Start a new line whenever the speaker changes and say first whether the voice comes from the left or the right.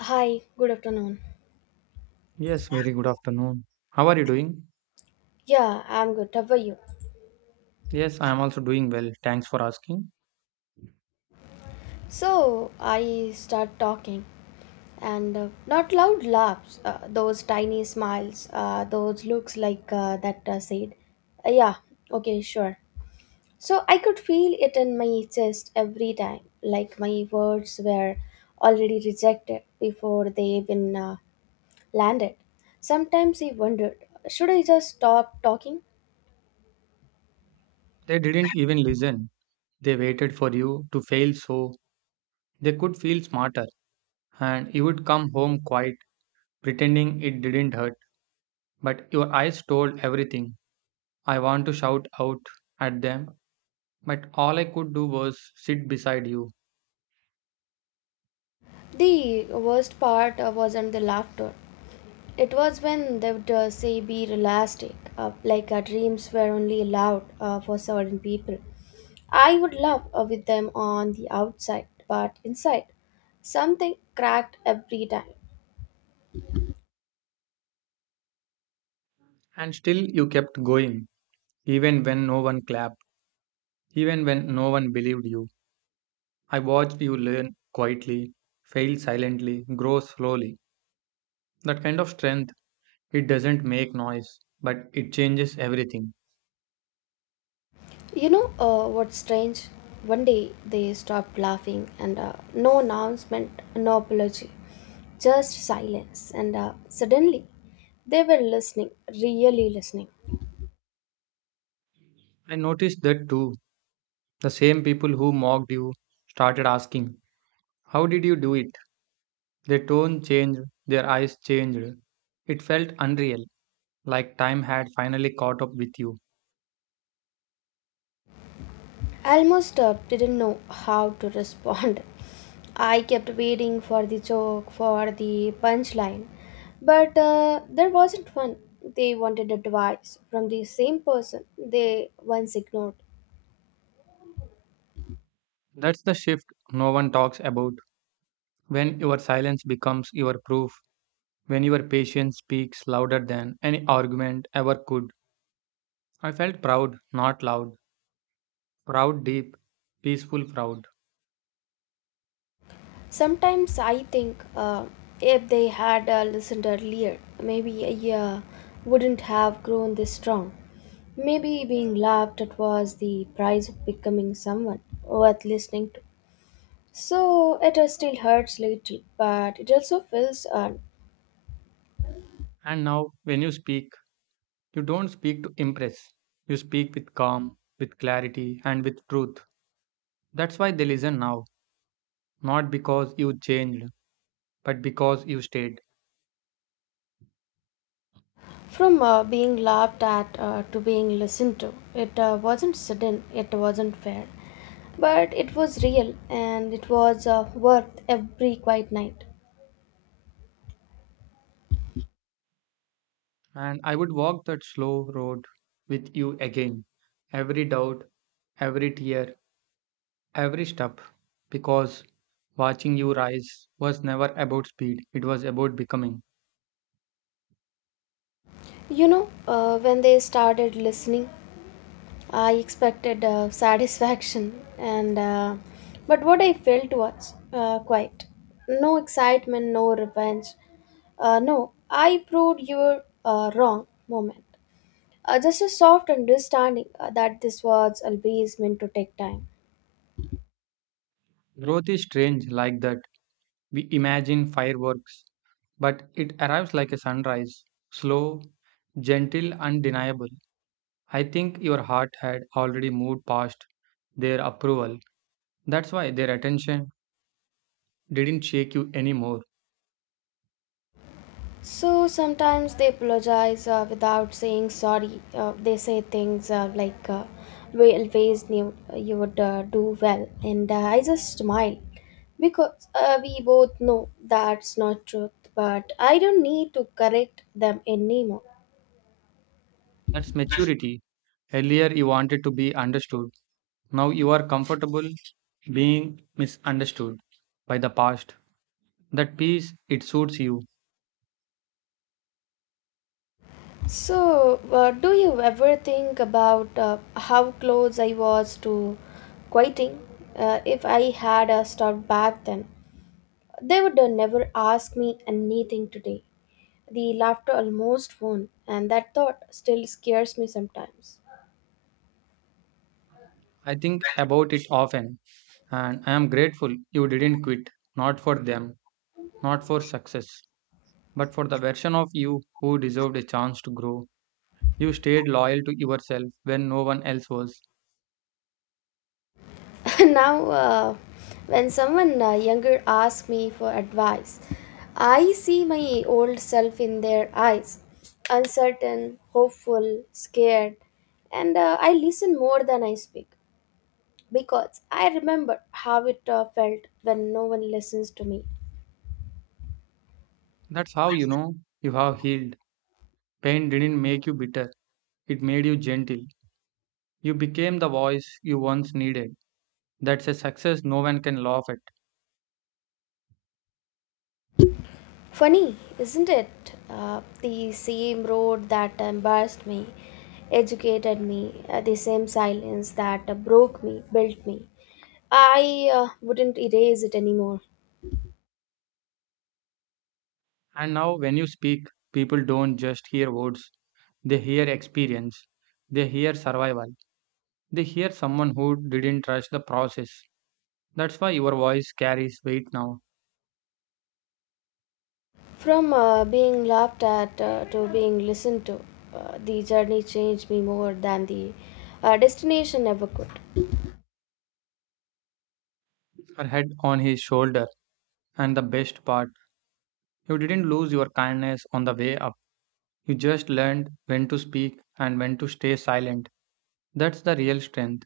left: Hi, good afternoon.
right: Yes, very good afternoon. How are you doing?
left: Yeah, I'm good. How are you?
right: Yes, I am also doing well. Thanks for asking.
left: So I start talking, and not loud laughs, those tiny smiles, those looks like that said, yeah, okay, sure. So I could feel it in my chest every time, like my words were already rejected before they even landed. Sometimes I wondered, should I just stop talking?
right: They didn't even listen. They waited for you to fail so they could feel smarter, and you would come home quiet, pretending it didn't hurt. But your eyes told everything. I want to shout out at them, but all I could do was sit beside you.
left: The worst part wasn't the laughter. It was when they would say be realistic, like our dreams were only allowed for certain people. I would laugh with them on the outside, but inside, something cracked every time.
right: And still, you kept going, even when no one clapped, even when no one believed you. I watched you learn quietly, fail silently, grow slowly. That kind of strength, it doesn't make noise, but it changes everything.
left: You know what's strange? One day they stopped laughing and no announcement, no apology, just silence. And Suddenly they were listening, really listening.
right: I noticed that too. The same people who mocked you started asking, how did you do it? Their tone changed, their eyes changed. It felt unreal, like time had finally caught up with you.
left: Almost didn't know how to respond. I kept waiting for the joke, for the punchline, but there wasn't one. They wanted advice from the same person they once ignored.
right: That's the shift no one talks about. When your silence becomes your proof, when your patience speaks louder than any argument ever could. I felt proud, not loud, proud, deep, peaceful, proud.
left: Sometimes I think, if they had listened earlier, maybe I wouldn't have grown this strong. Maybe being laughed at was the price of becoming someone worth listening to. So it still hurts little, but it also feels earned.
right: And now, when you speak, you don't speak to impress. You speak with calm, with clarity, and with truth. That's why they listen now, not because you changed, but because you stayed.
left: From being laughed at to being listened to, it wasn't sudden, it wasn't fair, but it was real and it was worth every quiet night.
right: And I would walk that slow road with you again. Every doubt, every tear, every step. Because watching you rise was never about speed, it was about becoming.
left: When they started listening, I expected satisfaction, and but what I felt was quite no excitement, no revenge, no I proved you were wrong moment. Just a soft understanding that this was always meant to take time.
right: Growth is strange like that. We imagine fireworks, but it arrives like a sunrise, slow, gentle, undeniable. I think your heart had already moved past their approval. That's why their attention didn't shake you anymore.
left: So sometimes they apologize without saying sorry. They say things like, "We always knew you would do well," and I just smile because we both know that's not truth. But I don't need to correct them anymore.
right: That's maturity. Earlier, you wanted to be understood. Now you are comfortable being misunderstood by the past. That peace, it suits you.
left: So, do you ever think about how close I was to quitting? If I had stopped back then, they would never ask me anything today. The laughter almost won, and that thought still scares me sometimes.
right: I think about it often, and I am grateful you didn't quit, not for them, not for success, but for the version of you who deserved a chance to grow. You stayed loyal to yourself when no one else was.
left: Now, when someone younger asks me for advice, I see my old self in their eyes uncertain, hopeful, scared, and I listen more than I speak because I remember how it felt when no one listens to me.
right: That's how you know you have healed. Pain didn't make you bitter, it made you gentle. You became the voice you once needed. That's a success no one can laugh at.
left: Funny, isn't it? The same road that embarrassed me, educated me, the same silence that broke me, built me. I wouldn't erase it anymore.
right: And now, when you speak, people don't just hear words, they hear experience, they hear survival, they hear someone who didn't trust the process. That's why your voice carries weight now.
left: From being laughed at to being listened to, the journey changed me more than the destination ever could.
right: Her head on his shoulder. And the best part, you didn't lose your kindness on the way up. You just learned when to speak and when to stay silent. That's the real strength.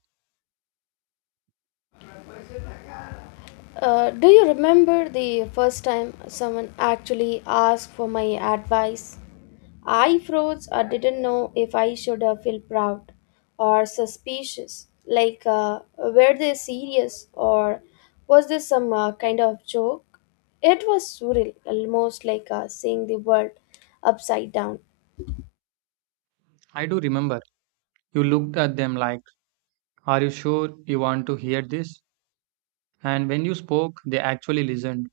left: Do you remember the first time someone actually asked for my advice? I froze or didn't know if I should feel proud or suspicious. Like, were they serious or was this some kind of joke? It was surreal, almost like seeing the world upside down.
right: I do remember, you looked at them like, are you sure you want to hear this? And when you spoke, they actually listened.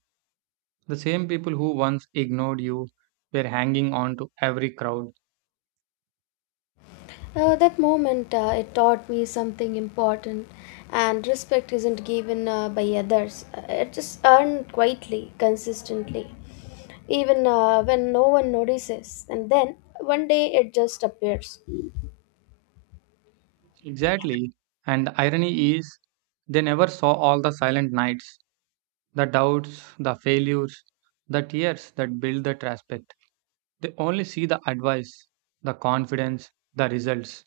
right: The same people who once ignored you were hanging on to every crowd.
left: That moment, it taught me something important, and respect isn't given by others. It is earned quietly, consistently, even when no one notices. And then one day it just appears.
right: Exactly. And the irony is, they never saw all the silent nights. The doubts, the failures, the tears that build that respect. They only see the advice, the confidence, the results.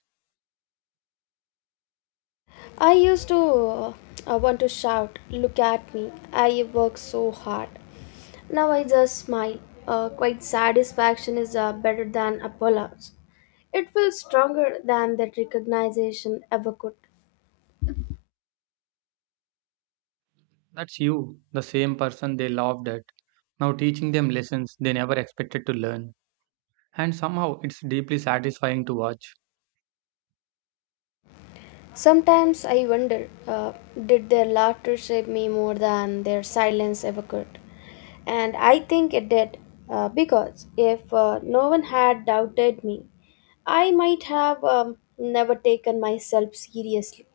left: I used to I want to shout, look at me, I work so hard. Now I just smile. Quite satisfaction is better than apologies. It feels stronger than that recognition ever could.
right: That's you, the same person they loved at, now teaching them lessons they never expected to learn. And somehow it's deeply satisfying to watch.
left: Sometimes I wonder, did their laughter shape me more than their silence ever could? And I think it did, because if no one had doubted me, I might have never taken myself seriously.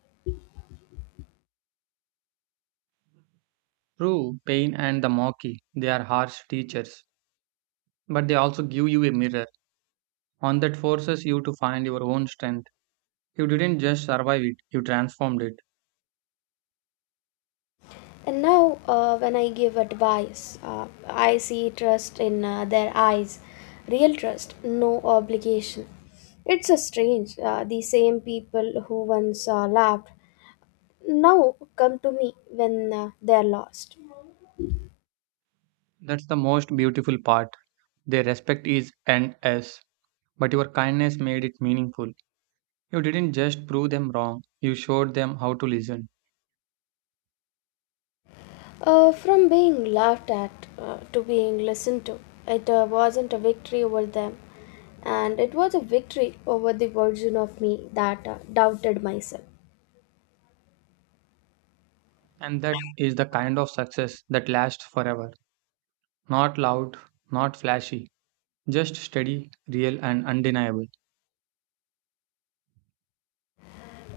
right: Through pain and the mockery, they are harsh teachers, but they also give you a mirror. One that forces you to find your own strength. You didn't just survive it, you transformed it.
left: And now, when I give advice, I see trust in their eyes, real trust, no obligation. It's a strange. The same people who once laughed now come to me when they're lost.
right: That's the most beautiful part. Their respect is endless, but your kindness made it meaningful. You didn't just prove them wrong, you showed them how to listen.
left: From being laughed at to being listened to, it wasn't a victory over them, and it was a victory over the version of me that doubted myself.
right: And that is the kind of success that lasts forever. Not loud, not flashy, just steady, real, and undeniable.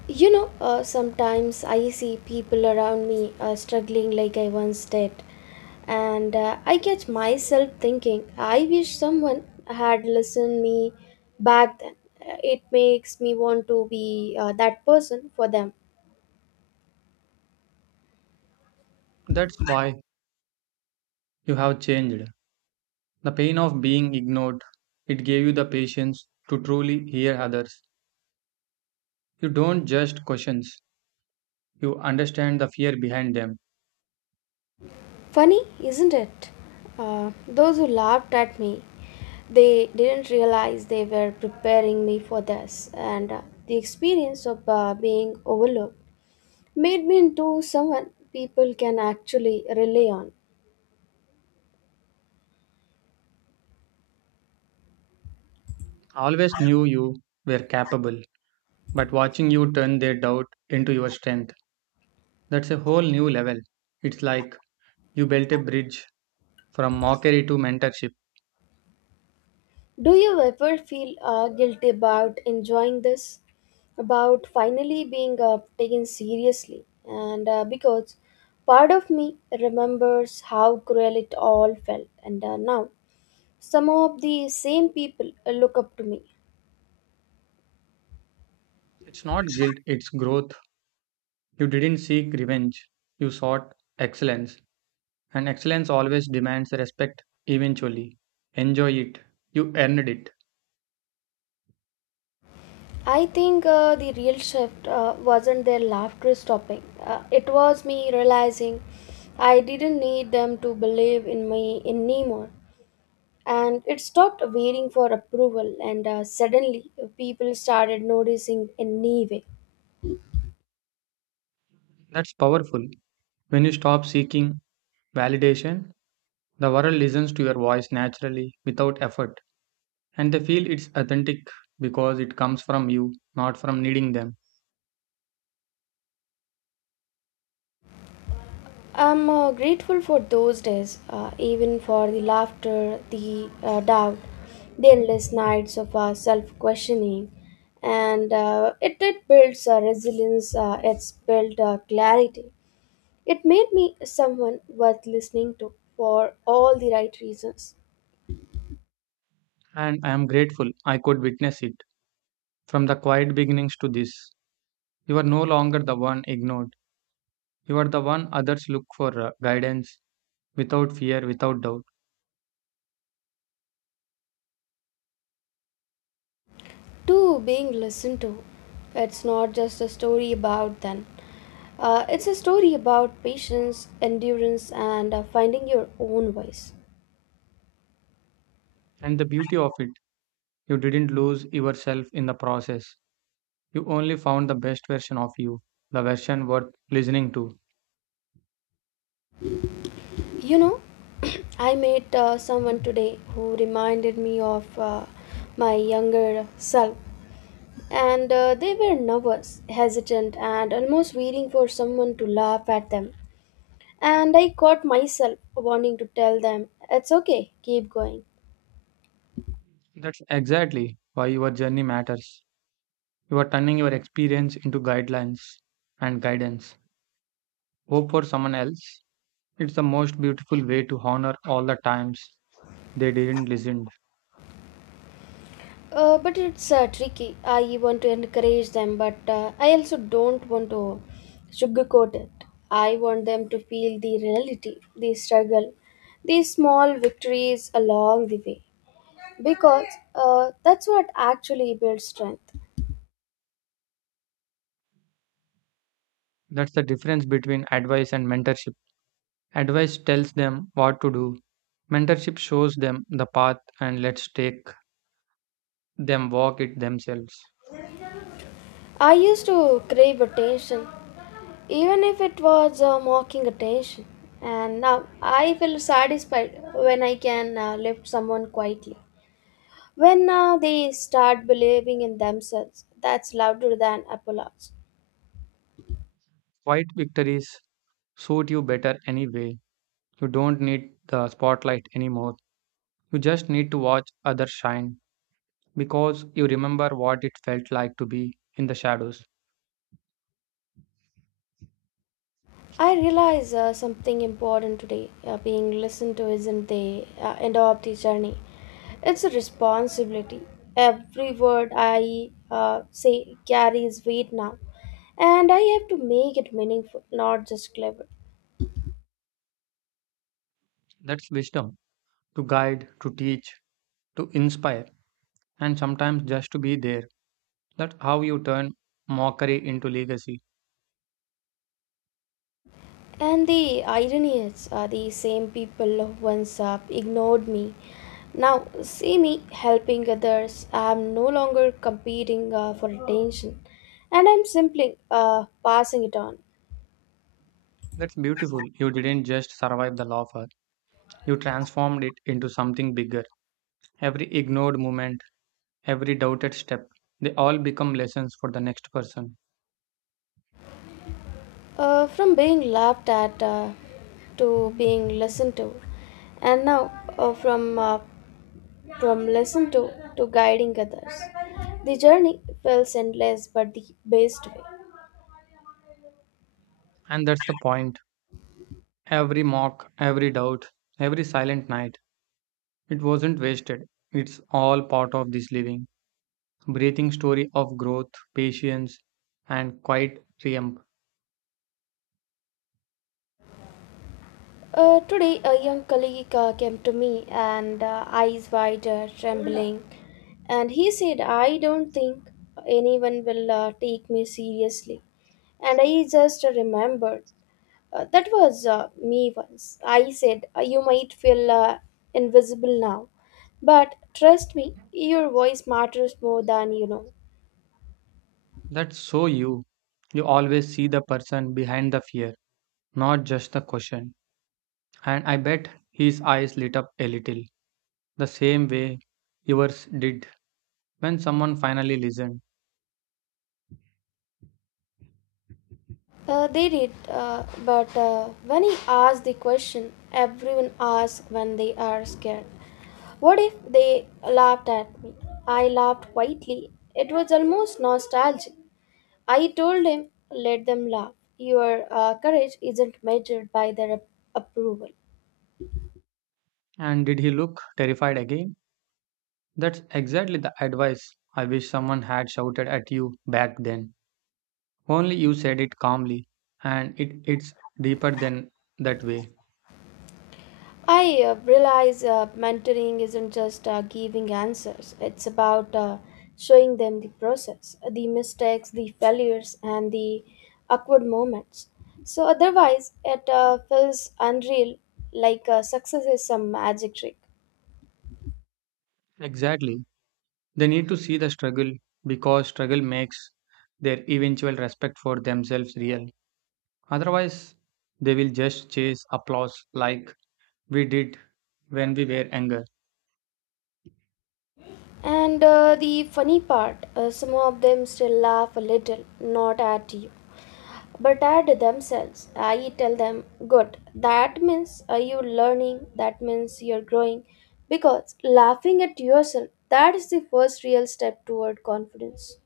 left: Sometimes I see people around me struggling like I once did, and I catch myself thinking, I wish someone had listened me back then. It makes me want to be that person for them.
right: That's why you have changed. The pain of being ignored, it gave you the patience to truly hear others. You don't just questions, you understand the fear behind them.
left: Funny, isn't it? Those who laughed at me, they didn't realize they were preparing me for this, and the experience of being overlooked made me into someone people can actually rely on.
right: I always knew you were capable. But watching you turn their doubt into your strength, that's a whole new level. It's like you built a bridge from mockery to mentorship.
left: Do you ever feel guilty about enjoying this? About finally being taken seriously? And Because part of me remembers how cruel it all felt, and now some of the same people look up to me.
right: It's not guilt, it's growth. You didn't seek revenge, you sought excellence. And excellence always demands respect eventually. Enjoy it. You earned it.
left: I think, the real shift wasn't their laughter stopping. It was me realizing I didn't need them to believe in me anymore. And it stopped waiting for approval and suddenly people started noticing anyway.
right: That's powerful. When you stop seeking validation, the world listens to your voice naturally without effort. And they feel it's authentic because it comes from you, not from needing them.
left: I'm grateful for those days, even for the laughter, the doubt, the endless nights of self-questioning, and it did build resilience, it's built clarity. It made me someone worth listening to for all the right reasons,
right: And I am grateful I could witness it. From the quiet beginnings to this, you are no longer the one ignored. You are the one others look for guidance without fear, without doubt.
left: to being listened to. It's not just a story about them. It's a story about patience, endurance, and finding your own voice.
right: And the beauty of it, you didn't lose yourself in the process. You only found the best version of you, the version worth listening to.
left: You know, I met someone today who reminded me of my younger self, and they were nervous, hesitant, and almost waiting for someone to laugh at them. And I caught myself wanting to tell them, it's okay, keep going.
right: That's exactly why your journey matters. You are turning your experience into guidelines and guidance. Hope for someone else. It's the most beautiful way to honor all the times they didn't listen.
left: But it's tricky. I want to encourage them, but I also don't want to sugarcoat it. I want them to feel the reality, the struggle, the small victories along the way, because that's what actually builds strength.
right: That's the difference between advice and mentorship. Advice tells them what to do. Mentorship shows them the path and lets take them walk it themselves.
left: I used to crave attention, even if it was mocking attention, and now I feel satisfied when I can lift someone quietly. When they start believing in themselves, that's louder than applause.
right: Quiet victories suit you better anyway. You don't need the spotlight anymore. You just need to watch others shine because you remember what it felt like to be in the shadows.
left: I realize something important today. Being listened to isn't the end of the journey, it's a responsibility. Every word I say carries weight now, and I have to make it meaningful, not just clever.
right: That's wisdom to guide, to teach, to inspire, and sometimes just to be there. That's how you turn mockery into legacy.
left: And the irony is, the same people who once ignored me now see me helping others. I'm no longer competing for attention, and I'm simply passing it on.
right: That's beautiful. You didn't just survive the law lawfare, you transformed it into something bigger. Every ignored moment, every doubted step, they all become lessons for the next person.
left: From being laughed at to being listened to, and now, uh, from uh, from listened to guiding others. The journey feels endless, but the best way.
right: And that's the point. Every mock, every doubt, every silent night, it wasn't wasted. It's all part of this living, breathing story of growth, patience, and quiet triumph.
left: Today, a young colleague came to me and, eyes wide, trembling, and he said, I don't think anyone will take me seriously. And I just remembered, that was me once. I said, You might feel invisible now, but trust me, your voice matters more than you know."
right: That's so you. You always see the person behind the fear. Not just the question. And I bet his eyes lit up a little, the same way yours did when someone finally listened.
left: They did, but when he asked the question, everyone asks when they are scared. What if they laughed at me? I laughed quietly. It was almost nostalgic. I told him, let them laugh. Your courage isn't measured by their approval.
right: And did he look terrified again? That's exactly the advice I wish someone had shouted at you back then. Only you said it calmly, and it's deeper than that way.
left: I realize mentoring isn't just giving answers, it's about showing them the process, the mistakes, the failures, and the awkward moments. So, otherwise, it feels unreal, like success is some magic trick.
right: Exactly. They need to see the struggle because struggle makes their eventual respect for themselves real. Otherwise, they will just chase applause like we did when we were younger.
left: And the funny part, some of them still laugh a little, not at you, but at themselves. I tell them, good, that means you're learning, that means you're growing, because laughing at yourself, that is the first real step toward confidence.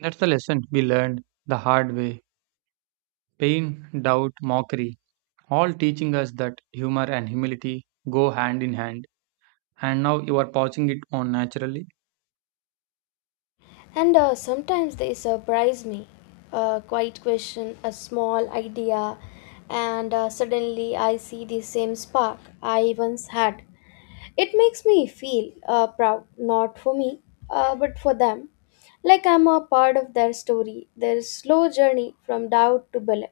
right: That's the lesson we learned the hard way. Pain, doubt, mockery, all teaching us that humor and humility go hand in hand. And now you are passing it on naturally.
left: And sometimes they surprise me. A quiet question, a small idea, and suddenly I see the same spark I once had. It makes me feel proud, not for me, but for them. Like I'm a part of their story, their slow journey from doubt to belief.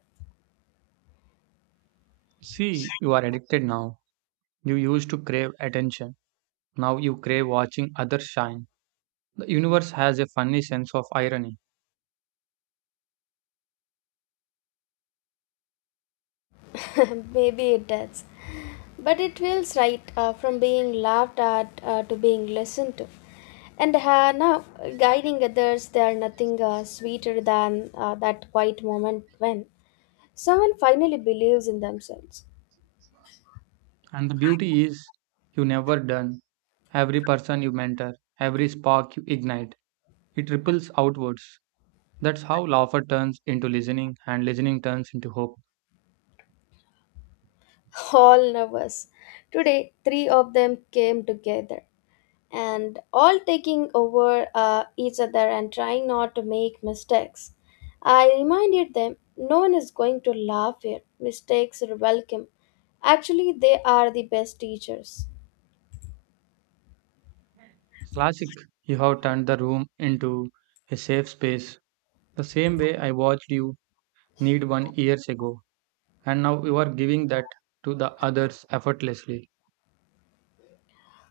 right: See, you are addicted now. You used to crave attention. Now you crave watching others shine. The universe has a funny sense of irony.
left: Maybe it does. But it feels right, from being laughed at to being listened to. And now, guiding others, they are nothing sweeter than that quiet moment when someone finally believes in themselves.
right: And the beauty is, you never done. Every person you mentor, every spark you ignite, it ripples outwards. That's how laughter turns into listening, and listening turns into hope.
left: All nervous. Today, three of them came together and all taking over each other and trying not to make mistakes. I reminded them no one is going to laugh here. Mistakes are welcome. Actually, they are the best teachers.
right: Classic, you have turned the room into a safe space. The same way I watched you need one years ago, and now you are giving that to the others effortlessly.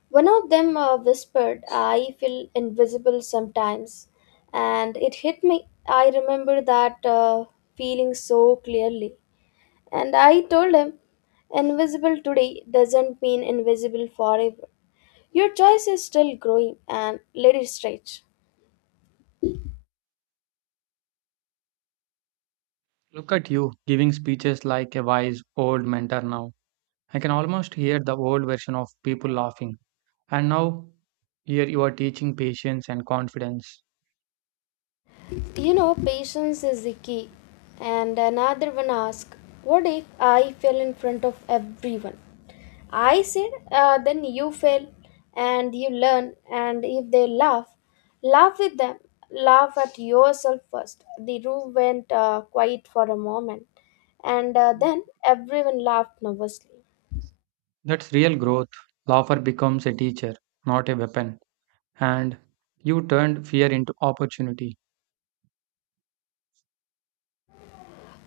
left: One of them whispered, I feel invisible sometimes. And it hit me. I remember that feeling so clearly. And I told him, invisible today doesn't mean invisible forever. Your choice is still growing and let it stretch.
right: Look at you giving speeches like a wise old mentor now. I can almost hear the old version of people laughing. And now here you are teaching patience and confidence.
left: You know, patience is the key. And another one asked, what if I fell in front of everyone? I said, then you fail and you learn. And if they laugh, laugh with them. Laugh at yourself first. The room went quiet for a moment. And Then everyone laughed nervously.
right: That's real growth. Laughter becomes a teacher, not a weapon. And you turned fear into opportunity.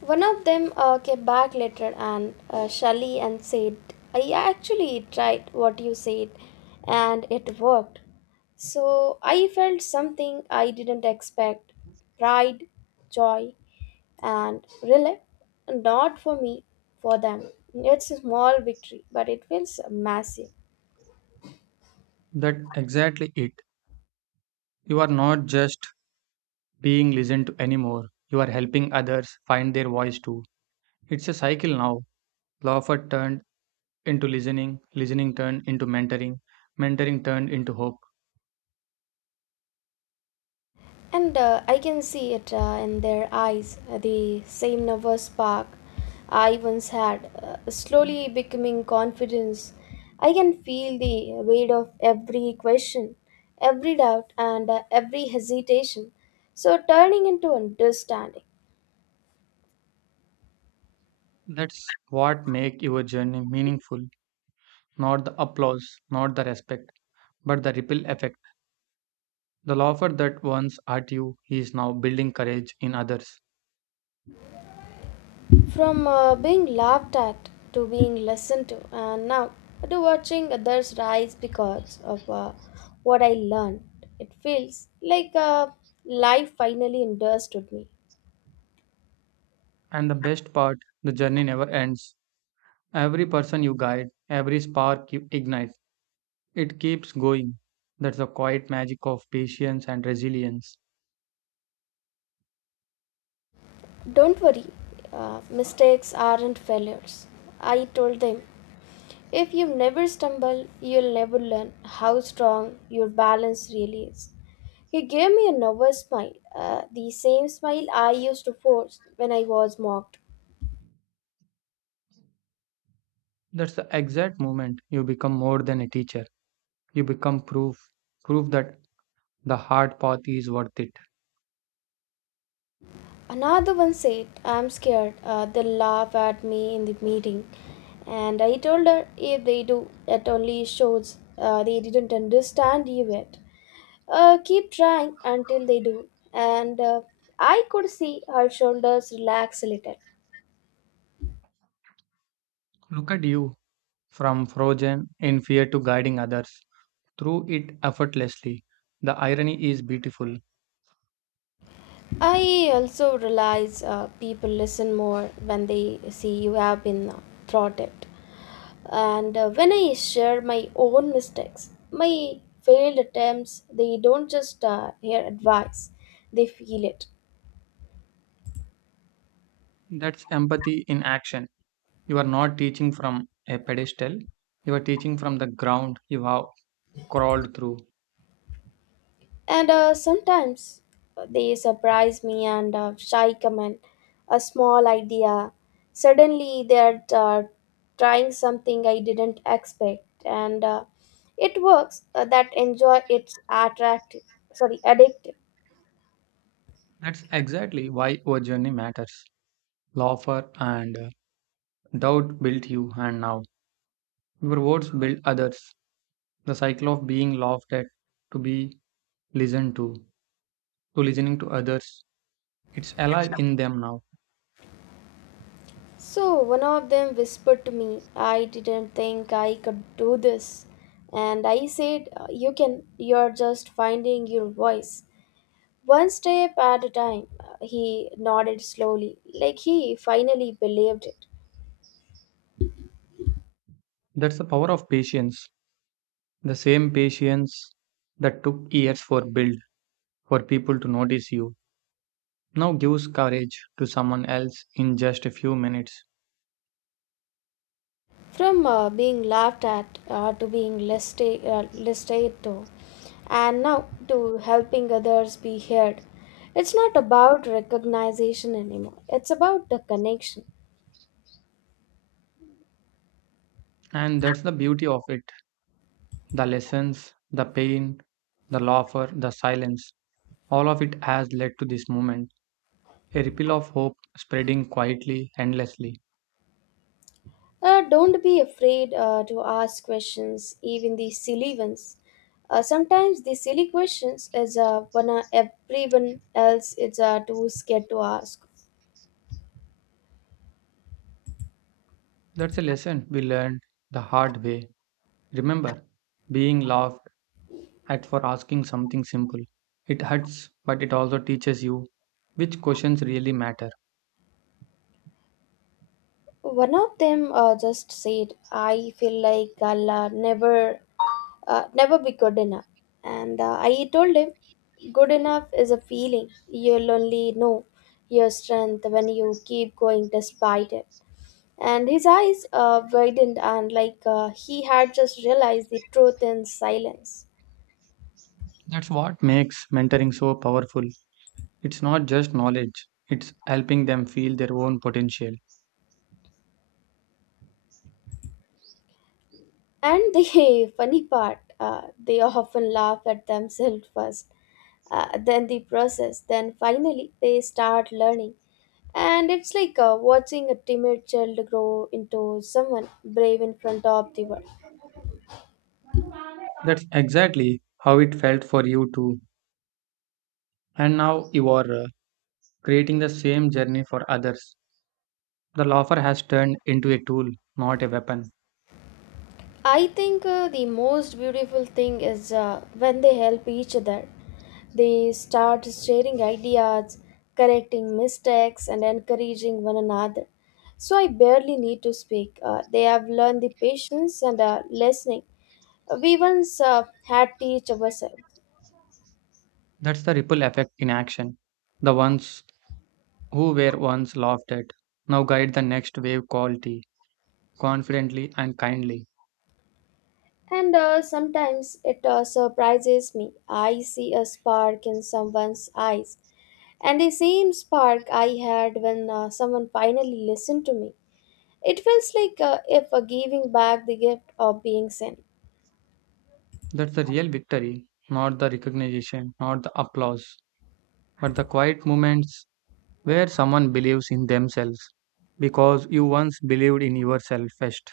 left: One of them came back later and Shelly and said, "I actually tried what you said and it worked." So I felt something I didn't expect: pride, joy, and relief. Not for me, for them. It's a small victory, but it feels massive.
right: That exactly it. You are not just being listened to anymore. You are helping others find their voice too. It's a cycle now. Laughter turned into listening, listening turned into mentoring, mentoring turned into hope.
left: And I can see it in their eyes, the same nervous spark I once had, slowly becoming confidence. I can feel the weight of every question, every doubt, and every hesitation. So, turning into understanding.
right: That's what make your journey meaningful. Not the applause, not the respect, but the ripple effect. The laughter that once hurt you is now building courage in others.
left: From being laughed at to being listened to, and now to watching others rise because of what I learned, it feels like life finally understood me.
right: And the best part, the journey never ends. Every person you guide, every spark you ignite, it keeps going. That's the quiet magic of patience and resilience.
left: Don't worry, mistakes aren't failures, I told them. If you never stumble, you'll never learn how strong your balance really is. He gave me a nervous smile, the same smile I used to force when I was mocked.
right: That's the exact moment you become more than a teacher. You become proof, proof that the hard path is worth it.
left: Another one said, "I'm scared, they'll laugh at me in the meeting." And I told her, if they do, it only shows they didn't understand you yet. Keep trying until they do. And I could see her shoulders relax a little.
right: Look at you, from frozen in fear to guiding others through it effortlessly. The irony is beautiful.
left: I also realize people listen more when they see you have been throttled. And When I share my own mistakes, my failed attempts, they don't just hear advice, they feel it.
right: That's empathy in action. You are not teaching from a pedestal, you are teaching from the ground you have crawled through.
left: And Sometimes they surprise me and shy comment, a small idea. Suddenly they're trying something I didn't expect, and it works. That enjoy it's attractive, sorry, addictive.
right: That's exactly why your journey matters. Laughter and doubt built you, and now your words build others. The cycle of being laughed at, to be listened to listening to others, it's alive in them now.
left: So one of them whispered to me, "I didn't think I could do this," and I said, "You can. You're just finding your voice. One step at a time." He nodded slowly, like he finally believed it.
right: That's the power of patience, the same patience that took years for build for people to notice you now gives courage to someone else in just a few minutes.
left: From being laughed at to being listed, listed to, and now to helping others be heard. It's not about recognition anymore, it's about the connection.
right: And that's the beauty of it, the lessons, the pain, the laughter, the silence. All of it has led to this moment, a ripple of hope spreading quietly, endlessly.
left: Don't be afraid to ask questions, even the silly ones. Sometimes the silly questions is when everyone else is too scared to ask.
right: That's a lesson we learned the hard way. Remember, being laughed at for asking something simple. It hurts, but it also teaches you which questions really matter.
left: One of them just said, "I feel like I'll never be good enough," and I told him, "Good enough is a feeling. You'll only know your strength when you keep going despite it." And his eyes widened, and like he had just realized the truth in silence.
right: That's what makes mentoring so powerful. It's not just knowledge, it's helping them feel their own potential.
left: And the funny part, they often laugh at themselves first, then the process, then finally they start learning, and it's like watching a timid child grow into someone brave in front of the world.
right: That's exactly how it felt for you too. And now you are creating the same journey for others. The loafer has turned into a tool, not a weapon.
left: I think the most beautiful thing is when they help each other, they start sharing ideas, correcting mistakes, and encouraging one another, so I barely need to speak. They have learned the patience and listening we once had to teach ourselves.
right: That's the ripple effect in action. The ones who were once laughed at now guide the next wave quality, confidently and kindly.
left: And Sometimes it surprises me. I see a spark in someone's eyes, and the same spark I had when someone finally listened to me. It feels like if giving back the gift of being seen.
right: That's the real victory, not the recognition, not the applause, but the quiet moments where someone believes in themselves because you once believed in yourself first.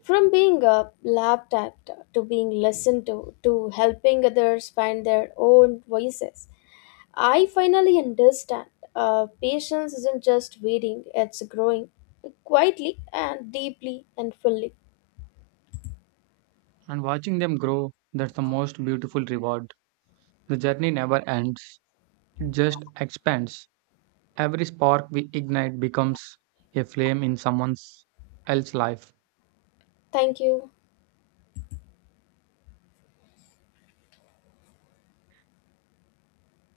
left: From being laughed at to being listened to helping others find their own voices, I finally understand. Patience isn't just waiting, it's growing quietly and deeply and fully.
right: And watching them grow, that's the most beautiful reward. The journey never ends, it just expands. Every spark we ignite becomes a flame in someone else's life.
left: Thank you.